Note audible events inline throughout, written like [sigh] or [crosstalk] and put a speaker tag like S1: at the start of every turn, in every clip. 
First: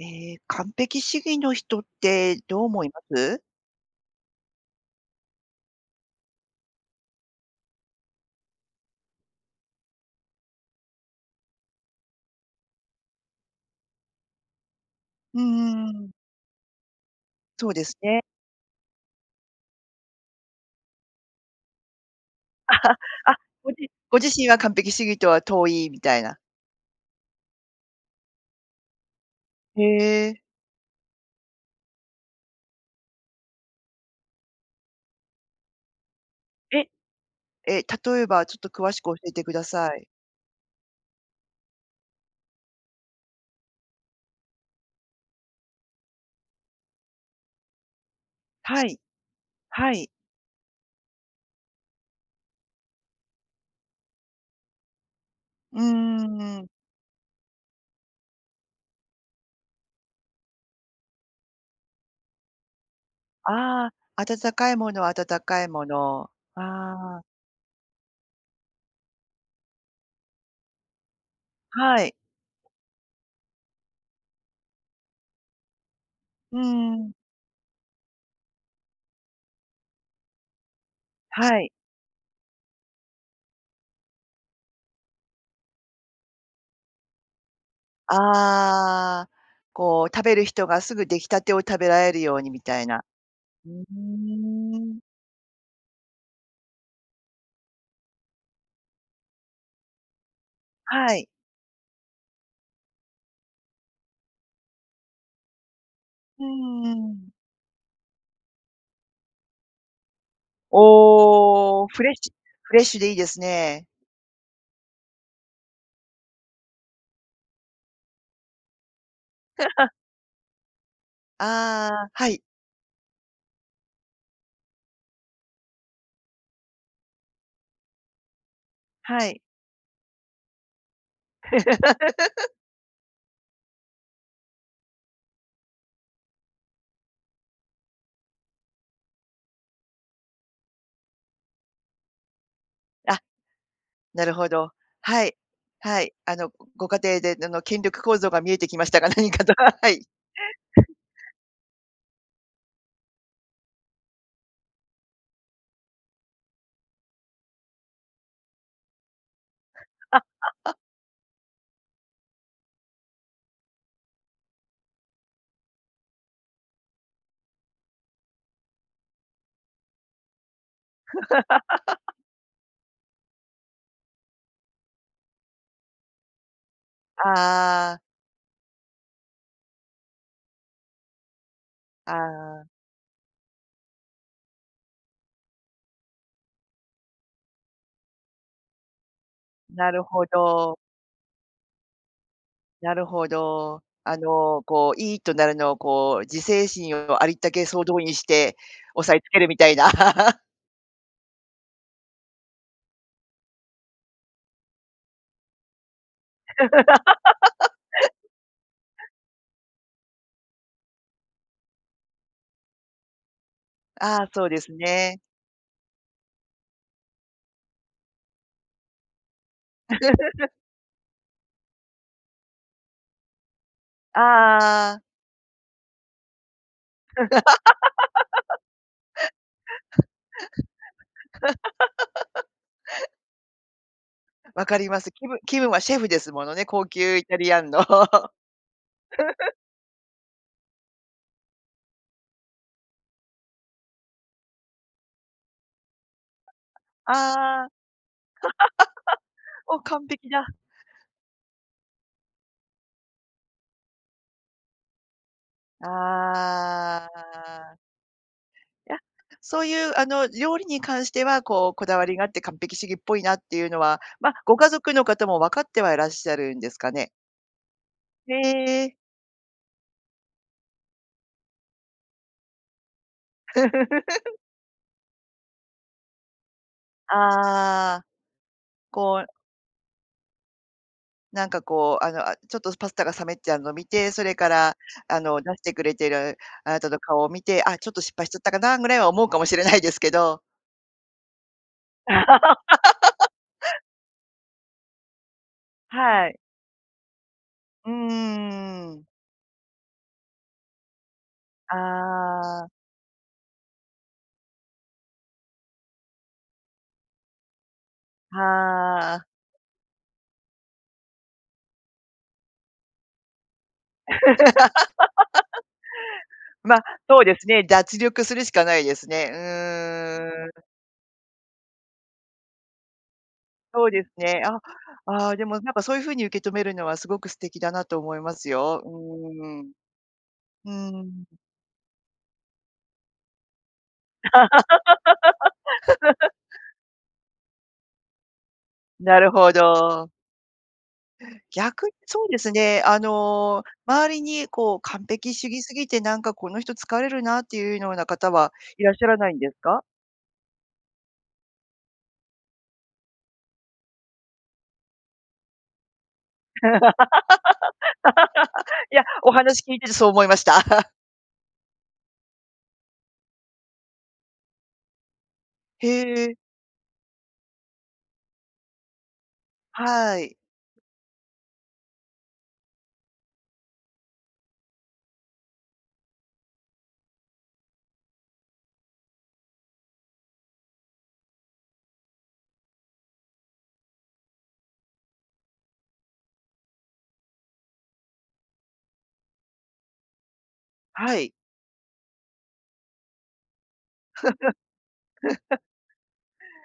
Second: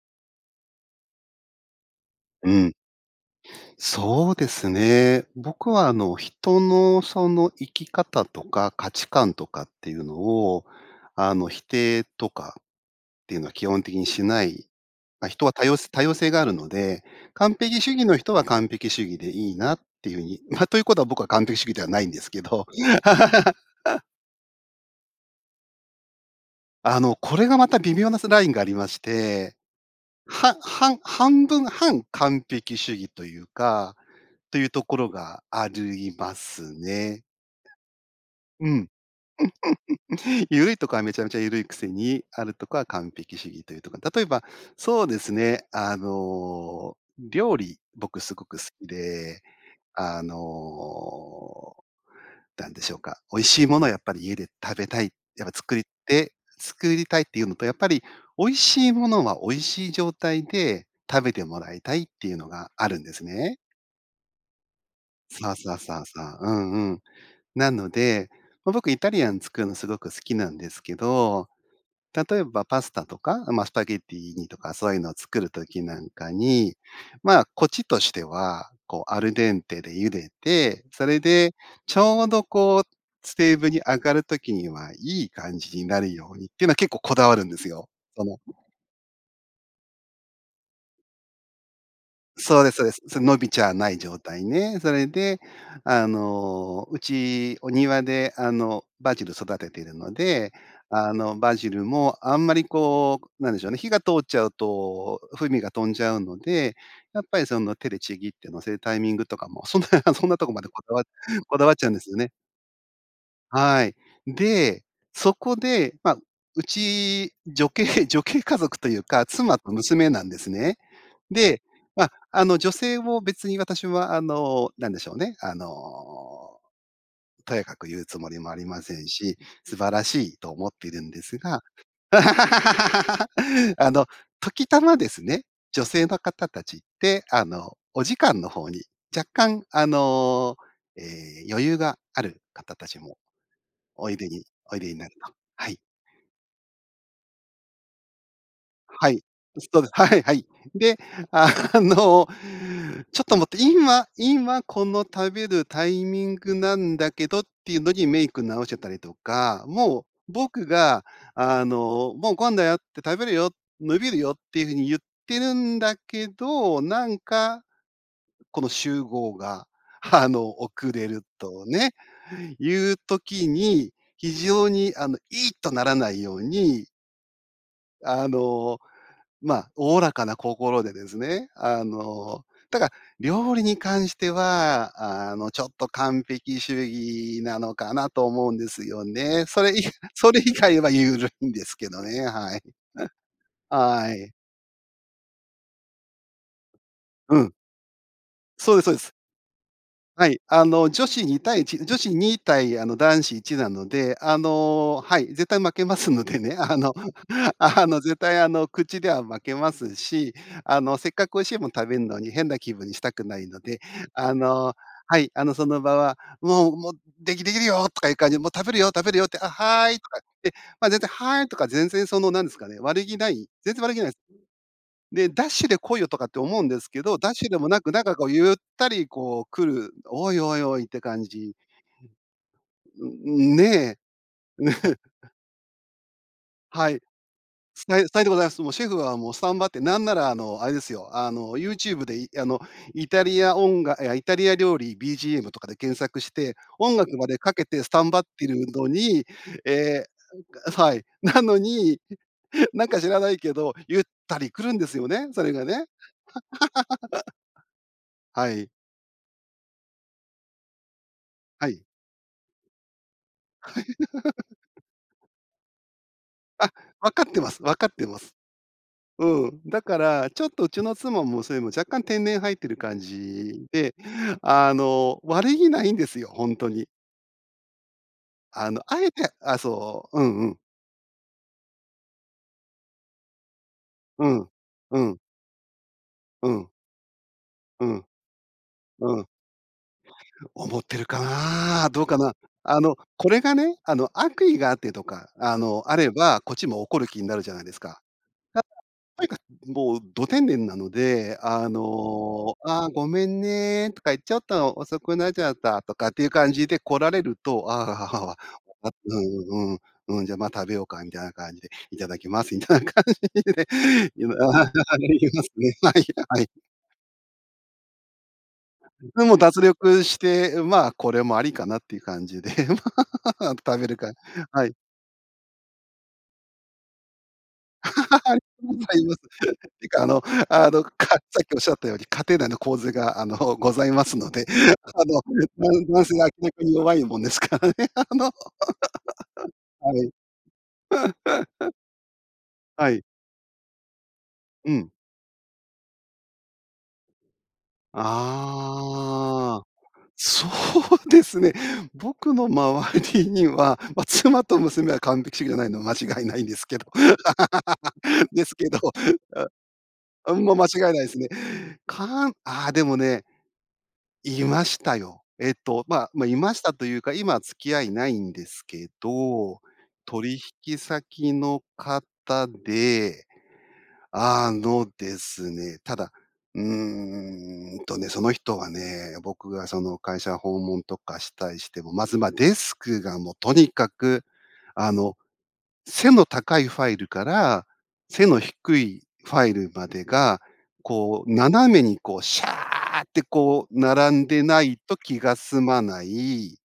S1: ええ、完璧主義の人って
S2: う
S1: どう
S2: ん。
S1: 思います？
S2: そうですね。僕は、あの、人の、その、生き方とか、価値観とかっていうのを、あの、否定とかっていうのは、基本的にしないまあ、
S1: う
S2: 人は多様
S1: んうん
S2: 多
S1: うん。
S2: 様性があるので、完
S1: そう
S2: 璧
S1: で
S2: 主
S1: す
S2: 義の
S1: ね。
S2: 人は、完璧主義でいいなっていう風に、まあ、ということは、僕は完璧主義ではないんですけど。
S1: [chuckles] あ、ごじ
S2: [laughs]
S1: ご自身は完璧主義とは遠いみたいな。
S2: あの、これが、また微妙な、そ、ラインがありまして、
S1: へえ。
S2: ははん半分半、完璧主義というか、ていうところがあるいます
S1: え。
S2: ね。
S1: え、例えば、ちょっ
S2: う
S1: と
S2: ん。
S1: 詳しく教えてください。
S2: [chuckles] 緩いとこはめちゃめちゃ緩いくせに、あるとこは完璧主義というとか。例えば、そうですね。あの、料理僕、凄く好
S1: は
S2: き
S1: い
S2: で、
S1: はい。
S2: あの、なんでしょうか、美味しいものはやっぱり家で食べたい、やっぱ作っ
S1: う
S2: て
S1: ん。
S2: 作りたいっていうのと、やっぱり美味しいものは美味しい状態で食べてもらいたいっていうのがあるんですね。
S1: ああ、温かいものは温
S2: そう
S1: かい
S2: そう
S1: も
S2: そうそ
S1: の、
S2: う、うんうん。
S1: ああ。
S2: なので、まあ、僕イタリアン作るのすごく好きなんですけど、
S1: はい。
S2: 例えばパスタとか、まあ、スパゲッティとか、そういうのを作る時なんか
S1: う
S2: に、
S1: ん。
S2: まあ、こっちとしては、こう、アルデンテで茹でて、それで
S1: はい。
S2: ちょうど、こう、テーブルに上がる時には、いい感じになるようにっていうのは結構こだわるんですよ、その。
S1: ああ、こう、食べる人がすぐ出来たてを食べられるように
S2: そ
S1: み
S2: うです、
S1: た
S2: そ
S1: い
S2: うです。
S1: な。
S2: そ、伸びちゃ
S1: ふ
S2: わ
S1: ー
S2: ない状態ね。そ
S1: ん。
S2: れで、あの、うち、お庭で、あの、バジル育てているので、あ
S1: はい。
S2: の、バジルもあんまり、こう、なんでしょうね、火が通っちゃうと、風味が飛んじゃうの
S1: う
S2: で、やっ
S1: ん。
S2: ぱり、その、手でちぎって乗せるタイミングとかも、そんなそんなとこまでこだわこだわっち
S1: お、
S2: ゃうんで
S1: フ
S2: す
S1: レッ
S2: よ
S1: シ
S2: ね。
S1: ュフレッシュでいいです
S2: は
S1: ね。
S2: い。で、そこで、まあ、うち、女系女系家族というか、妻と
S1: [laughs]
S2: 娘なんですね。
S1: あ
S2: で、まあ、
S1: あ、はい。
S2: あの、女性を別に私は、あの、なんでしょうね、あの、とやかく言うつもりもありません
S1: は
S2: し、
S1: い。
S2: 素晴らしいと思っているんですが。
S1: [laughs]
S2: [laughs] あの、時たまですね。女性の方たちって、あの、お時間の方に若干、あの、え、余裕がある方達も
S1: あ、
S2: おい
S1: な
S2: で
S1: る
S2: に
S1: ほど、
S2: おいでになる
S1: は
S2: と。
S1: い、
S2: はい。
S1: はい、あの、ごご家庭で、での権力構造が見えてきましたが、
S2: はい、
S1: 何かと、
S2: そう
S1: は
S2: で、
S1: い。
S2: はいはい。
S1: [chuckles]
S2: で、あの、ちょっと待って、今今この食べるタイミングなんだけどっていうのに、メイク直してたりとか、もう、僕
S1: [laughs]
S2: が、あの、「もうご飯だよ」て、「食べるよ」「伸びるよ」ていう風に言ってるんだけど、なんか、この集合が、あの、遅れるとね、
S1: [laughs]
S2: いう時に非常に、あの、「いいっ」とならないように。
S1: ああ。
S2: あの、ま、おおらかな心でですね、あ
S1: あ
S2: の、
S1: あ。
S2: ただ、料理に関しては、あの、ちょっと完璧主義なのかなと思うんですよね。それい
S1: なるほ
S2: それ以
S1: ど。
S2: 外はゆるいんですけどね、はい。
S1: なるほ
S2: [laughs]
S1: ど。
S2: は
S1: あ
S2: い。
S1: の、こう「イー！」っとなるのをこう、自制心をありっ
S2: う
S1: た
S2: ん。
S1: け総動員して
S2: そうですそうで
S1: 押
S2: す。
S1: さえつけるみたいな。
S2: はい、
S1: [laughs]
S2: あの、女子2対1、女子2対、あの、男子1なので、あの、はい、絶対負けますのでね、あの [chuckles] あの、
S1: [laughs]
S2: 絶対あの、口では負けますし、あの、せっかく美味しいもの食べんのに変な気分にしたくないので、
S1: ああ、
S2: あ
S1: そうです
S2: のは
S1: ね。
S2: い、あの、その場は、「もう、も、できできるよ」とかいう感じで、「もう食べるよ！食べるよ！」って、「あ、はーい」とか
S1: [laughs]
S2: 言って、ま、絶対「はーい」とか、全然その、なんですかね、悪気ない全然悪気ないす。
S1: ああ。
S2: で、「ダッシュで来いよ」とかって思うんですけど、ダッシュでもなくなんかこうゆったりこう来る、「おい！おい！おい！」って感じ。
S1: [laughs]
S2: んん、ね。
S1: 分かり
S2: [chuckles]
S1: ます。気ぶ気分はシェフですものね、高
S2: はい。
S1: 級イタリアンの。
S2: ささよさよでございます。もうシェフはもうスタ
S1: [laughs]
S2: ンバって、なんなら、あの、あれですよ、あの、YouTube で、いあの、イタリアおんがいや、「イタリア料理 BGM」とかで検索して、音
S1: ああ、
S2: 楽までかけ
S1: [laughs]
S2: てスタンバってるのに、え
S1: お、
S2: え、
S1: 完璧だ。
S2: なんかはい、なのに [chuckles] なんか知らないけど、ゆったり来るんですよね、それがね。
S1: あ
S2: [laughs]
S1: あ。
S2: はい。
S1: いや、そういうあの料理に関しては、こ
S2: は
S1: う
S2: い。
S1: こだわりがあって完璧主義っぽいなっていうのは、ま、
S2: [laughs]
S1: ご家族の方も分かってはいらっしゃるんで
S2: あ、
S1: すかね。
S2: わかってますわかってます。
S1: へえ。
S2: うん、だから、ちょっとうちの妻もそれもう、若干天然入ってる感じで、
S1: [laughs]
S2: あの、悪気ないんですよ、ほんとに。
S1: ああ、
S2: あの、敢え
S1: こ
S2: て
S1: う
S2: あ、そう、うんうん。
S1: なんかこう、あの、あちょっとパスタが冷めちゃうの見て、そ
S2: う
S1: れか
S2: ん、
S1: ら
S2: うん。
S1: あの出してくれてる
S2: うん。
S1: あなたの顔を見て、あ、
S2: う
S1: ちょっと
S2: ん、
S1: 失敗しちゃったかなぐらいは
S2: うん。
S1: 思うかもしれないですけ
S2: [unintelligible] い
S1: ど。
S2: う思ってるかな、どうかな。あの、
S1: [laughs]
S2: これがね、あの、悪意があってとか、あの、あれ
S1: はい。
S2: ば、こっちも怒る気になるじゃないです
S1: う
S2: か？
S1: んう
S2: なか
S1: んうん。
S2: とにかく、もうど天然なので、あの
S1: ああ。
S2: あ、ごめんねとか、ちょっと遅くなちゃたとかっていう感じで来られると、ああ。「わか
S1: は
S2: う
S1: あ。
S2: んうん。うん、じゃ、ま、食べようか」みたいな感じで「いただきます」みたいな感じで。あ、みえ-
S1: [laughs]
S2: みえま、ま、いいや、はい。
S1: ま、そうですね、脱力するしかないで
S2: そ
S1: す
S2: れで、
S1: ね。
S2: も
S1: う
S2: う脱力し
S1: ーん。うんうん。
S2: て、ま、これもありかなっていう感じで、[laughs] ま、食べ
S1: そう
S2: る
S1: です
S2: か
S1: ね。あ、
S2: はい。
S1: ああ、でもなんかそういう風に受け止めるのは、すごく素敵だなと思いま
S2: [laughs]
S1: す
S2: ご
S1: よ。う
S2: ざいます、
S1: ーん、
S2: てか、あのあ
S1: う
S2: の、かっ
S1: ん。
S2: さっきおっしゃったように、家庭内の構図が、あの、ございますので、あの、だん男性が
S1: [laughs]
S2: 逆に弱いもんですからね。あの、
S1: なるほ
S2: はい。
S1: ど。
S2: [laughs]
S1: 逆に、そうですね、
S2: は
S1: あ
S2: い。
S1: の、周りに
S2: う
S1: こう
S2: ん。
S1: 完璧主義すぎて、なんかこの人疲れるなっていうような方は、いらっしゃらないんです
S2: ああ、
S1: か？
S2: そうですね。僕の周りには、ま、妻と娘は完璧主義じゃないのは間違いないんですけどですけ
S1: [laughs]
S2: ど
S1: や、お話聞いててそう思い
S2: あ、
S1: ま
S2: う
S1: し
S2: ん、も
S1: た。
S2: 間違いな
S1: [laughs]
S2: いですね。かんあ、でもねいましたよ。えっと、
S1: へ
S2: まま、
S1: え。
S2: いましたというか、今付き合いないんですけど、
S1: はい。
S2: 取引先の方で、あのですね、ただ、うーんとね、その人はね、僕がその会社訪問とかしたりしても、まず、ま、デスクがもとにかく、あの、背の高いファイルから、背の低いファイルまでが、
S1: は
S2: こ
S1: い。
S2: う斜めに、こう、シャーってこう並んでないと気が
S1: [laughs]
S2: 済まない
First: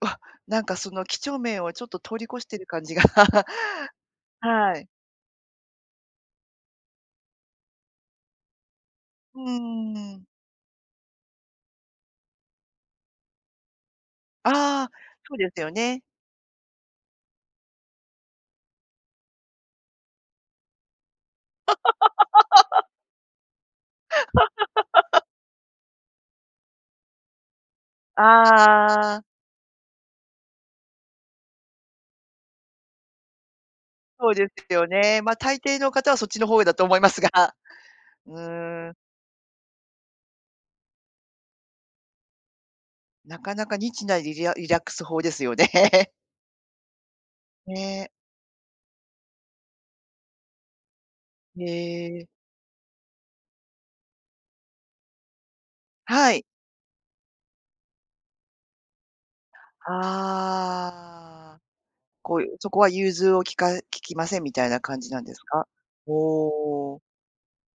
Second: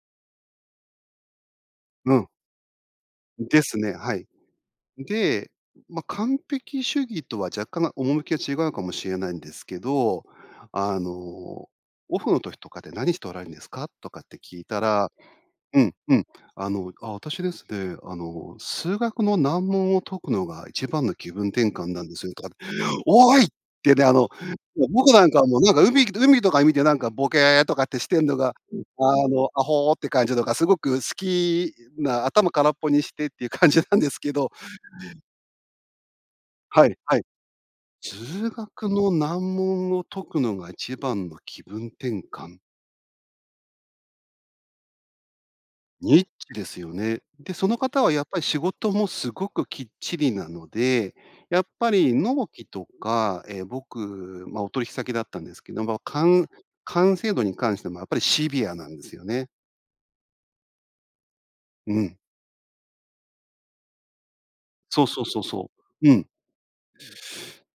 S1: わ、なんかその、几帳面をちょっと
S2: う
S1: 通り
S2: ん。
S1: 越してる感じが、[laughs]
S2: ですね、はい。
S1: はい。
S2: で、ま、完璧主義とは若干、ま、趣きが違うかもしれない
S1: う
S2: ん
S1: ー
S2: ですけ
S1: ん、う
S2: ど、
S1: ん。
S2: あの「オフの時とかで、何しておられるんですか？」とかって聞いた
S1: ああ、
S2: ら
S1: そうですよ
S2: うん
S1: ね。
S2: うん「あの、あ、私ですね、あの、数学の難問を解くのが一番の気分転換なんですよ」とか
S1: [laughs]
S2: 「おい」ってね、あの、僕
S1: [laughs]
S2: なんか、もうなんか海海とか見てなんかボケッとかってしてんのが、
S1: ああ。
S2: あの、あほって感じとか、すごく好きな、頭空っぽにしてっていう感じなんです
S1: そ
S2: け
S1: うで
S2: ど
S1: すよね。ま、大抵の方はそっちの方だと
S2: は
S1: 思
S2: い、
S1: いま
S2: は
S1: す
S2: い。
S1: が、う
S2: 数学
S1: ーん。
S2: の難問を解くのが一番の気分転換。
S1: なかなかニッチなりりゃリラックス法ですよね。[laughs]
S2: ニッチですよね。で、その方
S1: ね。
S2: はやっぱり仕事もすごくきっちりなので、や
S1: へ
S2: っぱり
S1: え。
S2: 納期とか、ええ、僕、ま、お取引先だったんですけど、ま、か
S1: はい。
S2: ん完成度に関してもやっぱりシビアなんですよね。
S1: ああ。
S2: うん。
S1: こういうそこは融通を利か利きませんみたいな感
S2: そう
S1: じな
S2: そ
S1: ん
S2: う
S1: です
S2: そう
S1: か？
S2: そう。うん。
S1: おお。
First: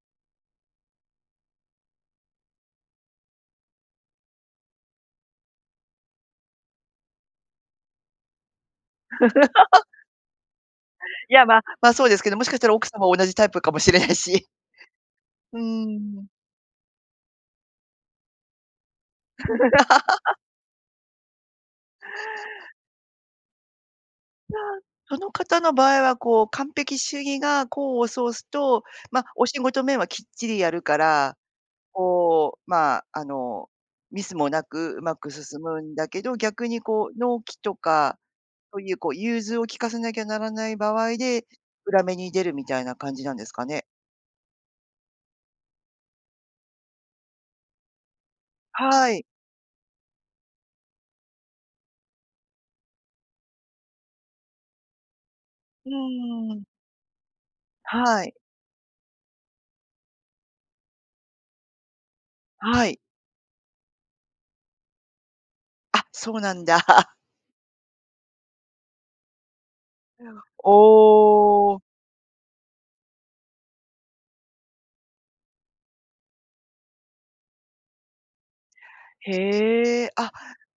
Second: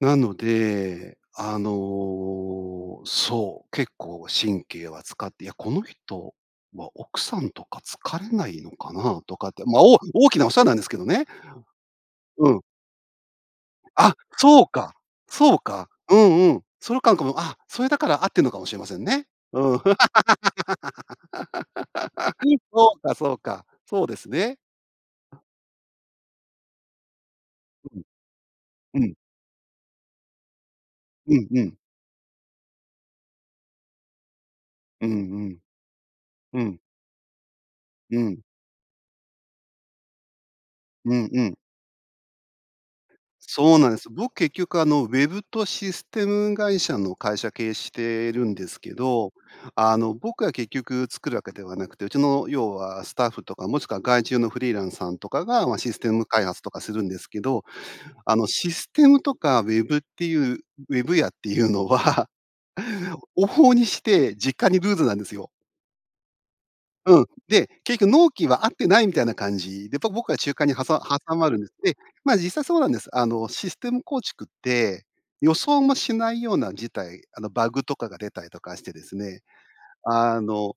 S2: なので、あの、そう、結構神経は使って、いや、この人は奥さんとか疲れないのかなとかって、ま、
S1: [laughs]
S2: おお大きなお世話なんですけどね！
S1: いや、ま、まあそうですけど、もし
S2: う
S1: かし
S2: ん。
S1: たら奥様も同じタイプかもしれな
S2: あ、
S1: いし。
S2: そうか。そ
S1: う
S2: う
S1: ー
S2: か。う
S1: ん。
S2: んうん。そゆかんかも、あ、それだから合ってるのかもしれませんね。うん。
S1: [laughs]
S2: [laughs] そうか、そうか。そうです
S1: じ
S2: ね。
S1: ゃあ、その方の場合はこう、完璧主義が功
S2: ん、ん、
S1: を奏すと、
S2: うん。
S1: ま、お仕事面はきっちりやるか
S2: う
S1: ら、
S2: ん、うん。
S1: こう、ま、あの、ミスもなくう
S2: うん
S1: まく進むんだけど、
S2: うん、う
S1: 逆
S2: ん。
S1: にこう納期と
S2: う
S1: か、
S2: ん。
S1: そういうこう融通を利かさなきゃならない場
S2: う
S1: 合
S2: んう
S1: で、
S2: ん。
S1: 裏目に出るみたいな感じなんですか
S2: そう
S1: ね？
S2: なんです。僕、結局あの、ウェブとシステム会社の会社経営してるんですけ
S1: はい。
S2: ど、あの、僕は結局作るわけではなくて、うちの、要はスタッフとか、もしくは外注のフリーランスさんとかが、ま、
S1: う
S2: システム開
S1: んう
S2: 発
S1: ん。
S2: とかするんですけど、
S1: はい。
S2: あの、システムとかウェブっていう、ウェブ屋っていうのは、
S1: はい。
S2: 往々にして、実家にルーズなんですよ。
S1: あ、そうなんだ。[chuckles]
S2: うん、で、結きょ納期はあってないみたいな感じで、やっぱ
S1: いや、
S2: 僕は中間にはさ挟まるんで
S1: お
S2: す。
S1: お。
S2: ええ、ま、実際そうなんです。あの、システム構築って予想もしないような事態、あの、バグとかが出たりとかしてですね、
S1: へえ、あ、
S2: あの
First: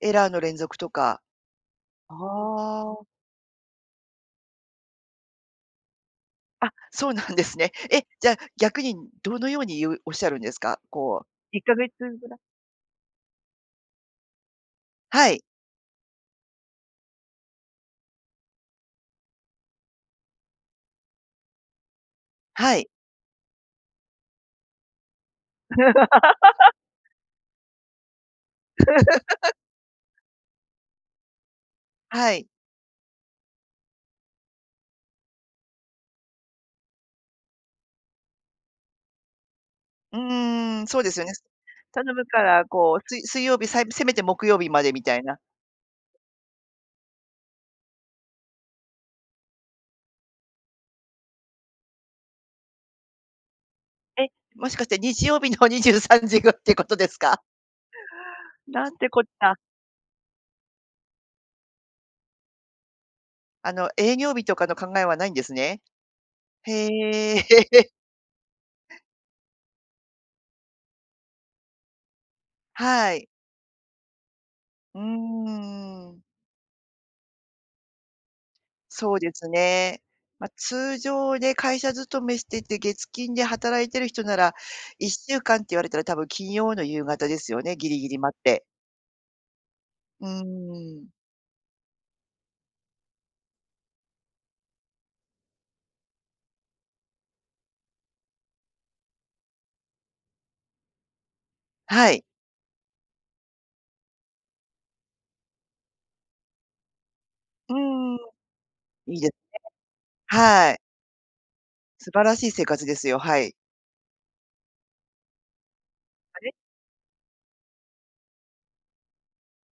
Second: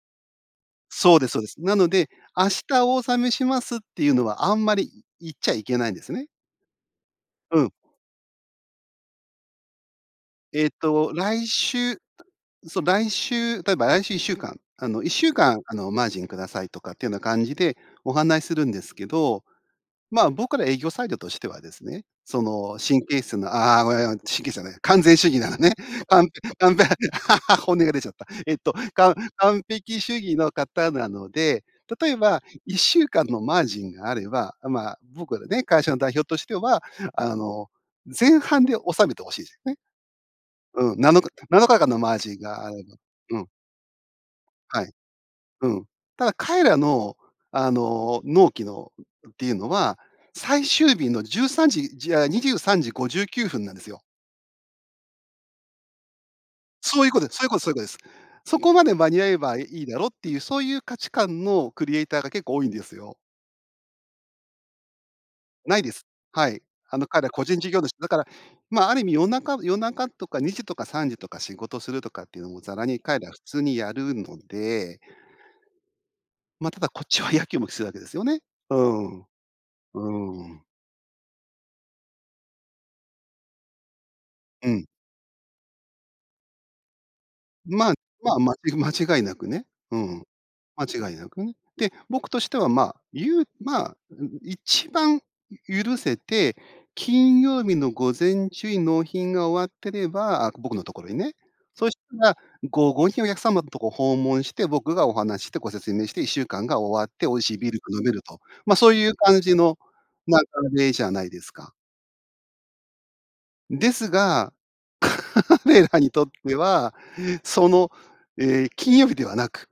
S1: エラーの連続と
S2: そう
S1: か。
S2: ですそうです。なので、
S1: あ
S2: 「明日お
S1: あ。
S2: 納めします」っていうのはあんまり、い言っちゃいけないんですね。
S1: あ、そうなんです
S2: う
S1: ね。
S2: ん。
S1: え、じゃあ逆にどのように言うおっしゃるんです
S2: えっ
S1: か？
S2: と、
S1: こ
S2: 来
S1: う、1か月
S2: 週、
S1: ぐら
S2: そう、来週例えば、来週1週間、あの、いっし
S1: は
S2: ゅう
S1: い。
S2: かん、あの、マージンくださいとかっていうような感じでお話するんですけど、まあ、僕ら営業サイドとしてはですね、そ
S1: は
S2: の、
S1: い。
S2: 神経質なああ、ごよよん、神経質じゃない、完全主義なのね、かんか
S1: [laughs]
S2: んぺ [laughs] 本音が出ちゃった。えっと、かん
S1: [laughs]
S2: 完璧主義の方なので、例え
S1: は
S2: ば
S1: い。
S2: 1週間のマージンがあれば、あ、まあ、僕はね、会社の代表としては、あの、前半で納めて欲しいすよね。
S1: うーん、
S2: う
S1: そ
S2: ん、
S1: うで
S2: な
S1: す
S2: の
S1: よ
S2: か、
S1: ね。
S2: 7日間のマ
S1: 頼
S2: ー
S1: む
S2: ジン
S1: から
S2: があれで
S1: こう、水
S2: う
S1: 水
S2: ん。
S1: 曜日、さいぶせめて木曜日ま
S2: はい。
S1: でみたいな。
S2: うん。ただ彼らの、あの、納期のっていうのは、最終日の13時、じああ、23時59分なんですよ。
S1: え、もしかして日曜日の23時ご、ってこと
S2: そう
S1: で
S2: いう
S1: す
S2: ことです。
S1: か？
S2: そういうことそういうことです。そこま
S1: な
S2: で
S1: んて
S2: 間
S1: こ
S2: に
S1: っ
S2: 合え
S1: た。
S2: ばいいいだろっていう、そういう価値観のクリエイターが結構多いんですよ。
S1: あの営業日とかの考えはないんです
S2: な
S1: ね。
S2: いです。はい。あの、彼、
S1: へ
S2: 個
S1: え。
S2: 人事業
S1: [laughs]
S2: 主。だから、まあ、ある意味夜中夜中とか2時とか3時とか仕事するとかっていうのもざらに
S1: は
S2: 彼
S1: い。
S2: らは普通にやるので
S1: うーん。
S2: ま、ただこっちはやきもきするわけですよね。うー
S1: そ
S2: ん。
S1: うですね。
S2: う
S1: ま、
S2: ーん。
S1: 通常で会社勤めしてて月金で働いている人なら
S2: うん。
S1: 1週間って言われたら多分金曜の夕方ですよね、ぎ
S2: まあ
S1: りぎり
S2: ま
S1: 待
S2: あ、
S1: って。
S2: まち間違いなくね、うん、
S1: うーん。
S2: 間違いなくね。で、僕としては、まあ、ゆうまあ、んん、一番ゆ許せて、金曜日の午前中に納品が終わってればあ、僕のところにね、そし
S1: はい。
S2: たら、午後にお客様のとこ訪問して、僕がお話ししてご説明して、1週間が終わって、美味しいビー
S1: う
S2: ルが飲め
S1: ーん。
S2: ると、ま、そうい
S1: い
S2: う
S1: いですね。
S2: 感じの、ま、
S1: はい。
S2: [unintelligible] じゃないですか。
S1: 素晴らしい生活ですよ、はい。
S2: ですが、彼らにとっ
S1: あれ？
S2: ては、その、ええ、金曜日ではなく、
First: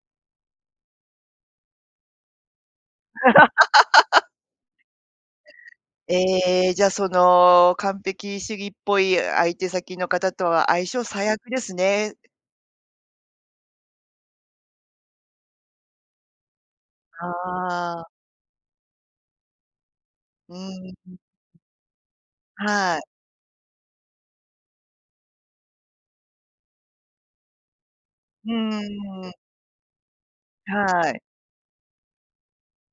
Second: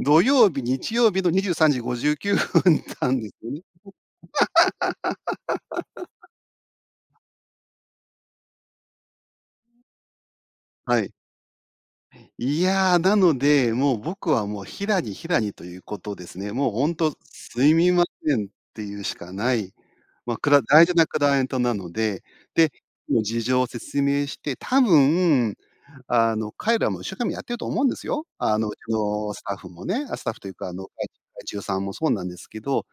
S2: 土曜日、日曜日の23時59分なんですよね。
S1: [laughs]
S2: [laughs]
S1: ええ、じゃその完璧主義っぽい相手先の方とは相
S2: は
S1: 性
S2: い。
S1: 最悪ですね。
S2: いやあ、なので、もう、僕はもう、平に平にということですね。もうほんと「すみ
S1: あ
S2: ま
S1: あ。
S2: せん」っていうしかない。ま、く
S1: う
S2: ら大
S1: ー
S2: 事な
S1: ん。
S2: クライエントなので、で、
S1: はい。
S2: もう、事情を説明して、多分、あの、彼らも一生懸命やってると思うんですよ、
S1: ふー
S2: あの、うちの
S1: ん。
S2: スタッフもね、あ、スタッフというか、あの、がい
S1: はい。
S2: 外注さんもそうなんですけど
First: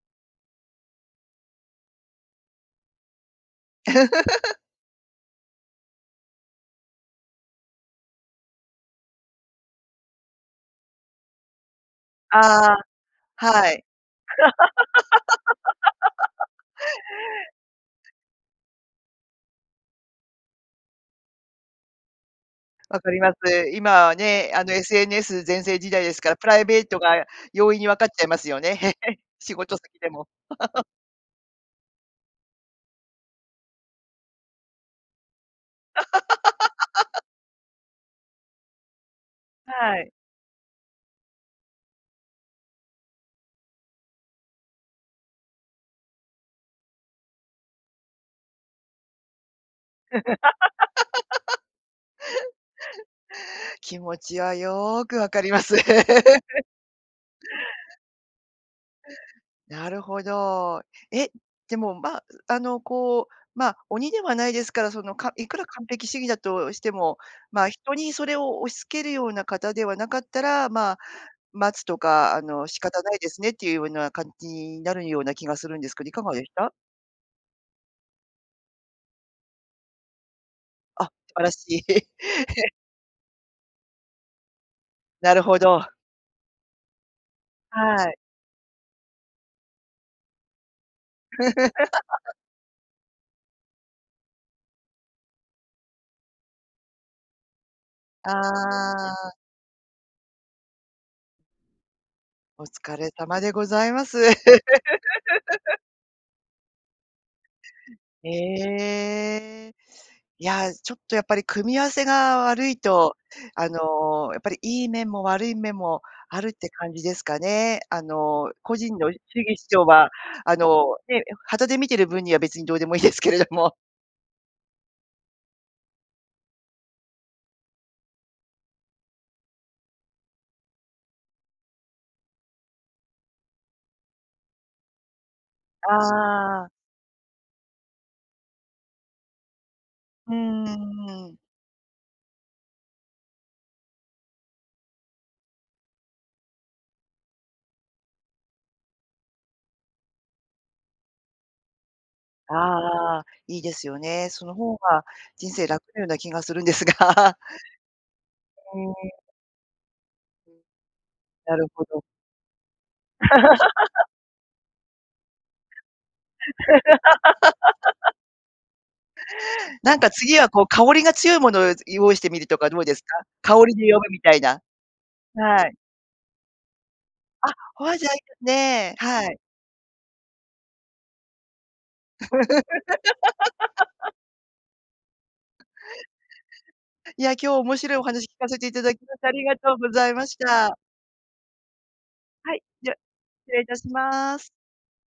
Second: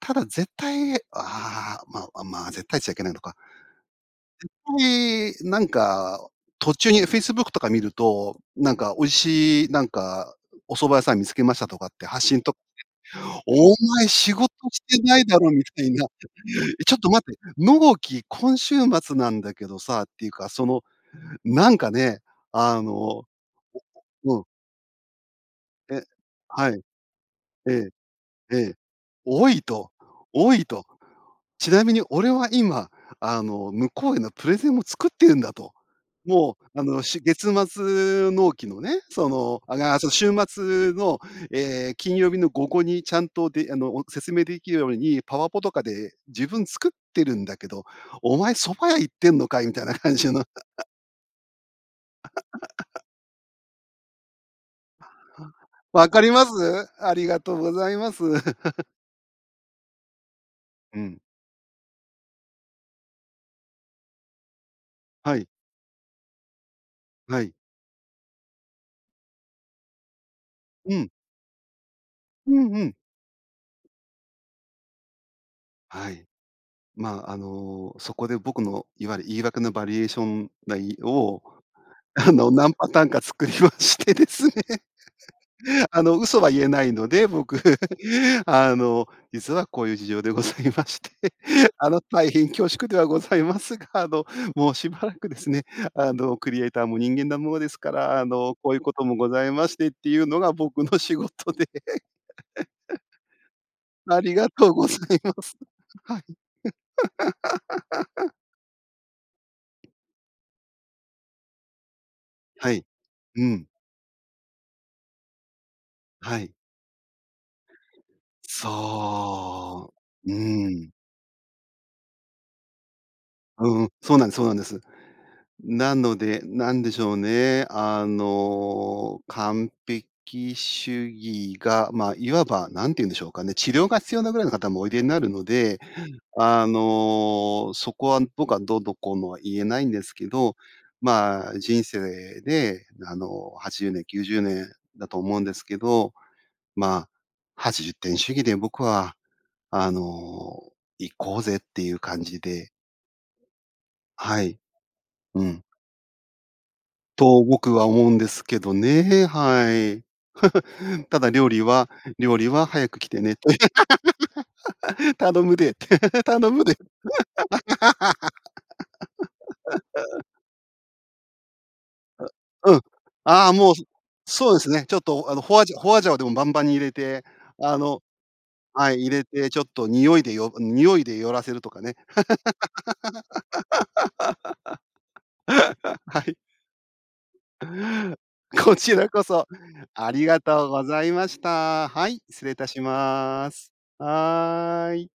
S2: ただ、絶対ああ、ま、あ、まあ、絶対っちゃいけないのか絶
S1: [laughs]
S2: 対、なんか途中に Facebook とか見ると、なんか美味しい、なんか、お蕎麦屋さん見つけましたとかって発信と、
S1: ああ、
S2: [unintelligible]
S1: は
S2: 「お
S1: い。
S2: 前！仕事してないだろ！」みたいになって。
S1: [laughs]
S2: [laughs]「いちょっと待て。納期今週末なんだけどさ」っていうか、その、なんかね、あ
S1: わかり
S2: の、
S1: ます。今
S2: [unintelligible]
S1: は
S2: うん。
S1: ね、あの SNS 全盛時代
S2: え
S1: ですから、プライ
S2: は
S1: ベ
S2: い。
S1: ートが容
S2: え
S1: 易に
S2: え。
S1: 分かっちゃいます
S2: え
S1: よ
S2: え。
S1: ね。[laughs]
S2: 「お
S1: 仕
S2: い！」
S1: 事
S2: と。
S1: 先でも。
S2: 「おい！」と。
S1: [laughs]
S2: ちなみに俺は今、あの、向こうへのプレゼンも作ってるんだと。もう、あの、し
S1: [laughs]
S2: 月末納期のね、その、あがあ、
S1: は
S2: そう、
S1: い。
S2: 週末の、ええ、金曜日の午後にちゃんとであの、お説明できるように、パワポとかで自分作ってるんだけど、「お前、蕎麦屋行ってんのかい！」みたいな感じの [laughs]
S1: [laughs]
S2: [laughs]
S1: 気持ちはよく分かります。
S2: 分かりま
S1: [laughs]
S2: す？ありがとうございます。[chuckles]
S1: なるほど。
S2: うん。
S1: え、でもまあ、あの、こう、ま、鬼ではないですから、そのか
S2: は
S1: い
S2: い。
S1: くら完璧主義だとしても、
S2: はい。
S1: まあ、人にそれを押し付けるようなかたではなかったら、ま
S2: う
S1: あ、
S2: ん。
S1: 待つとか、あ
S2: う
S1: の、
S2: ん
S1: 仕
S2: うん。
S1: 方ないですねっていうような感じになるような気がするんですけど、い
S2: は
S1: か
S2: い。
S1: がでした？
S2: まあ、あの、そこで僕のいわゆる言い訳のバリエーション内
S1: あ、素
S2: を、
S1: 晴らしい。
S2: あの、
S1: [laughs]
S2: 何パターンか作りましてですね。
S1: なるほど。
S2: あの、嘘は言えないので、僕、
S1: はい。
S2: 「あの、実はこういう事情でございまして、あの、大
S1: [laughs]
S2: 変恐縮ではございますが、あの、もうしばらくですね、あの、クリエイターも人間なものですから、あ
S1: あ
S2: の、こういうこともご
S1: あ。
S2: ざいまして」っていうのが僕の仕事で。
S1: お疲
S2: [laughs]
S1: れ様でございます。
S2: ありがとうございます。
S1: [laughs]
S2: はい。[laughs]
S1: ええ、いや、ちょっとやっぱり組み合わせが悪
S2: は
S1: い
S2: い。
S1: と、
S2: うん。
S1: あの、やっぱりいい面も悪い面も
S2: は
S1: ある
S2: い。
S1: って感じですかね、あの、個人の主義主張
S2: そ
S1: は、
S2: う。う
S1: あ
S2: ん。
S1: の、ね、いや、傍で見てる分には別にどうでもいいですけれど
S2: う
S1: も。
S2: んうん、そうなんですそうなんです。なので、何でしょうね。あの、完璧主義が、ま、いわば何て言うんでしょうかね、治療が必要なぐらいのかたもおいでになるので、
S1: あ
S2: あ
S1: あ。
S2: の、そこは僕はどうのこうのは言えないんですけ
S1: うー
S2: ど、
S1: ん。
S2: ま、人生であの、80年、90年だと思うんですけど、まあ、80点主義で僕はあの、行こうぜっていう感じ
S1: あ
S2: で
S1: あああ、いいですよね。
S2: は
S1: その
S2: い。
S1: ほうが
S2: う
S1: 人
S2: ん。
S1: 生楽なような気がするんですが。
S2: と僕は思うんですけど
S1: うーん。
S2: ね、はい。[chuckles] ただ料
S1: な
S2: 理
S1: るほ
S2: は
S1: ど。
S2: 料理は早く来てねって。
S1: [laughs]
S2: 頼むでって、頼むで。
S1: [laughs] なんか
S2: [laughs]
S1: 次はこう、香りが強いものをい用意し
S2: あ、
S1: てみるとか
S2: う
S1: ど
S2: ん。
S1: うですか？
S2: ああ、
S1: 香
S2: も
S1: り
S2: うそ
S1: で呼ぶみたい
S2: そう
S1: な。
S2: ですね、ちょっとあのホ
S1: は
S2: アジ
S1: い。
S2: ャホアジャオでもバンバンに入れて、
S1: あ、
S2: あ
S1: ホア
S2: の
S1: ジャオ、いいです
S2: は
S1: ね、
S2: い、入れ
S1: はい。
S2: て、ちょっと匂いでよぐ匂いで寄らせるとかね。
S1: [laughs]
S2: [laughs] はい。
S1: いや、今日面白いお話聞かせてい
S2: こ
S1: ただ
S2: ち
S1: き
S2: ら
S1: まし
S2: こ
S1: て、あり
S2: そ、
S1: がとうござ
S2: あ
S1: いま
S2: り
S1: し
S2: がとう
S1: た。
S2: ございました。はい、失礼
S1: は
S2: い
S1: い、
S2: たし
S1: じゃ、失
S2: ま
S1: 礼い
S2: す。
S1: たします。
S2: はい。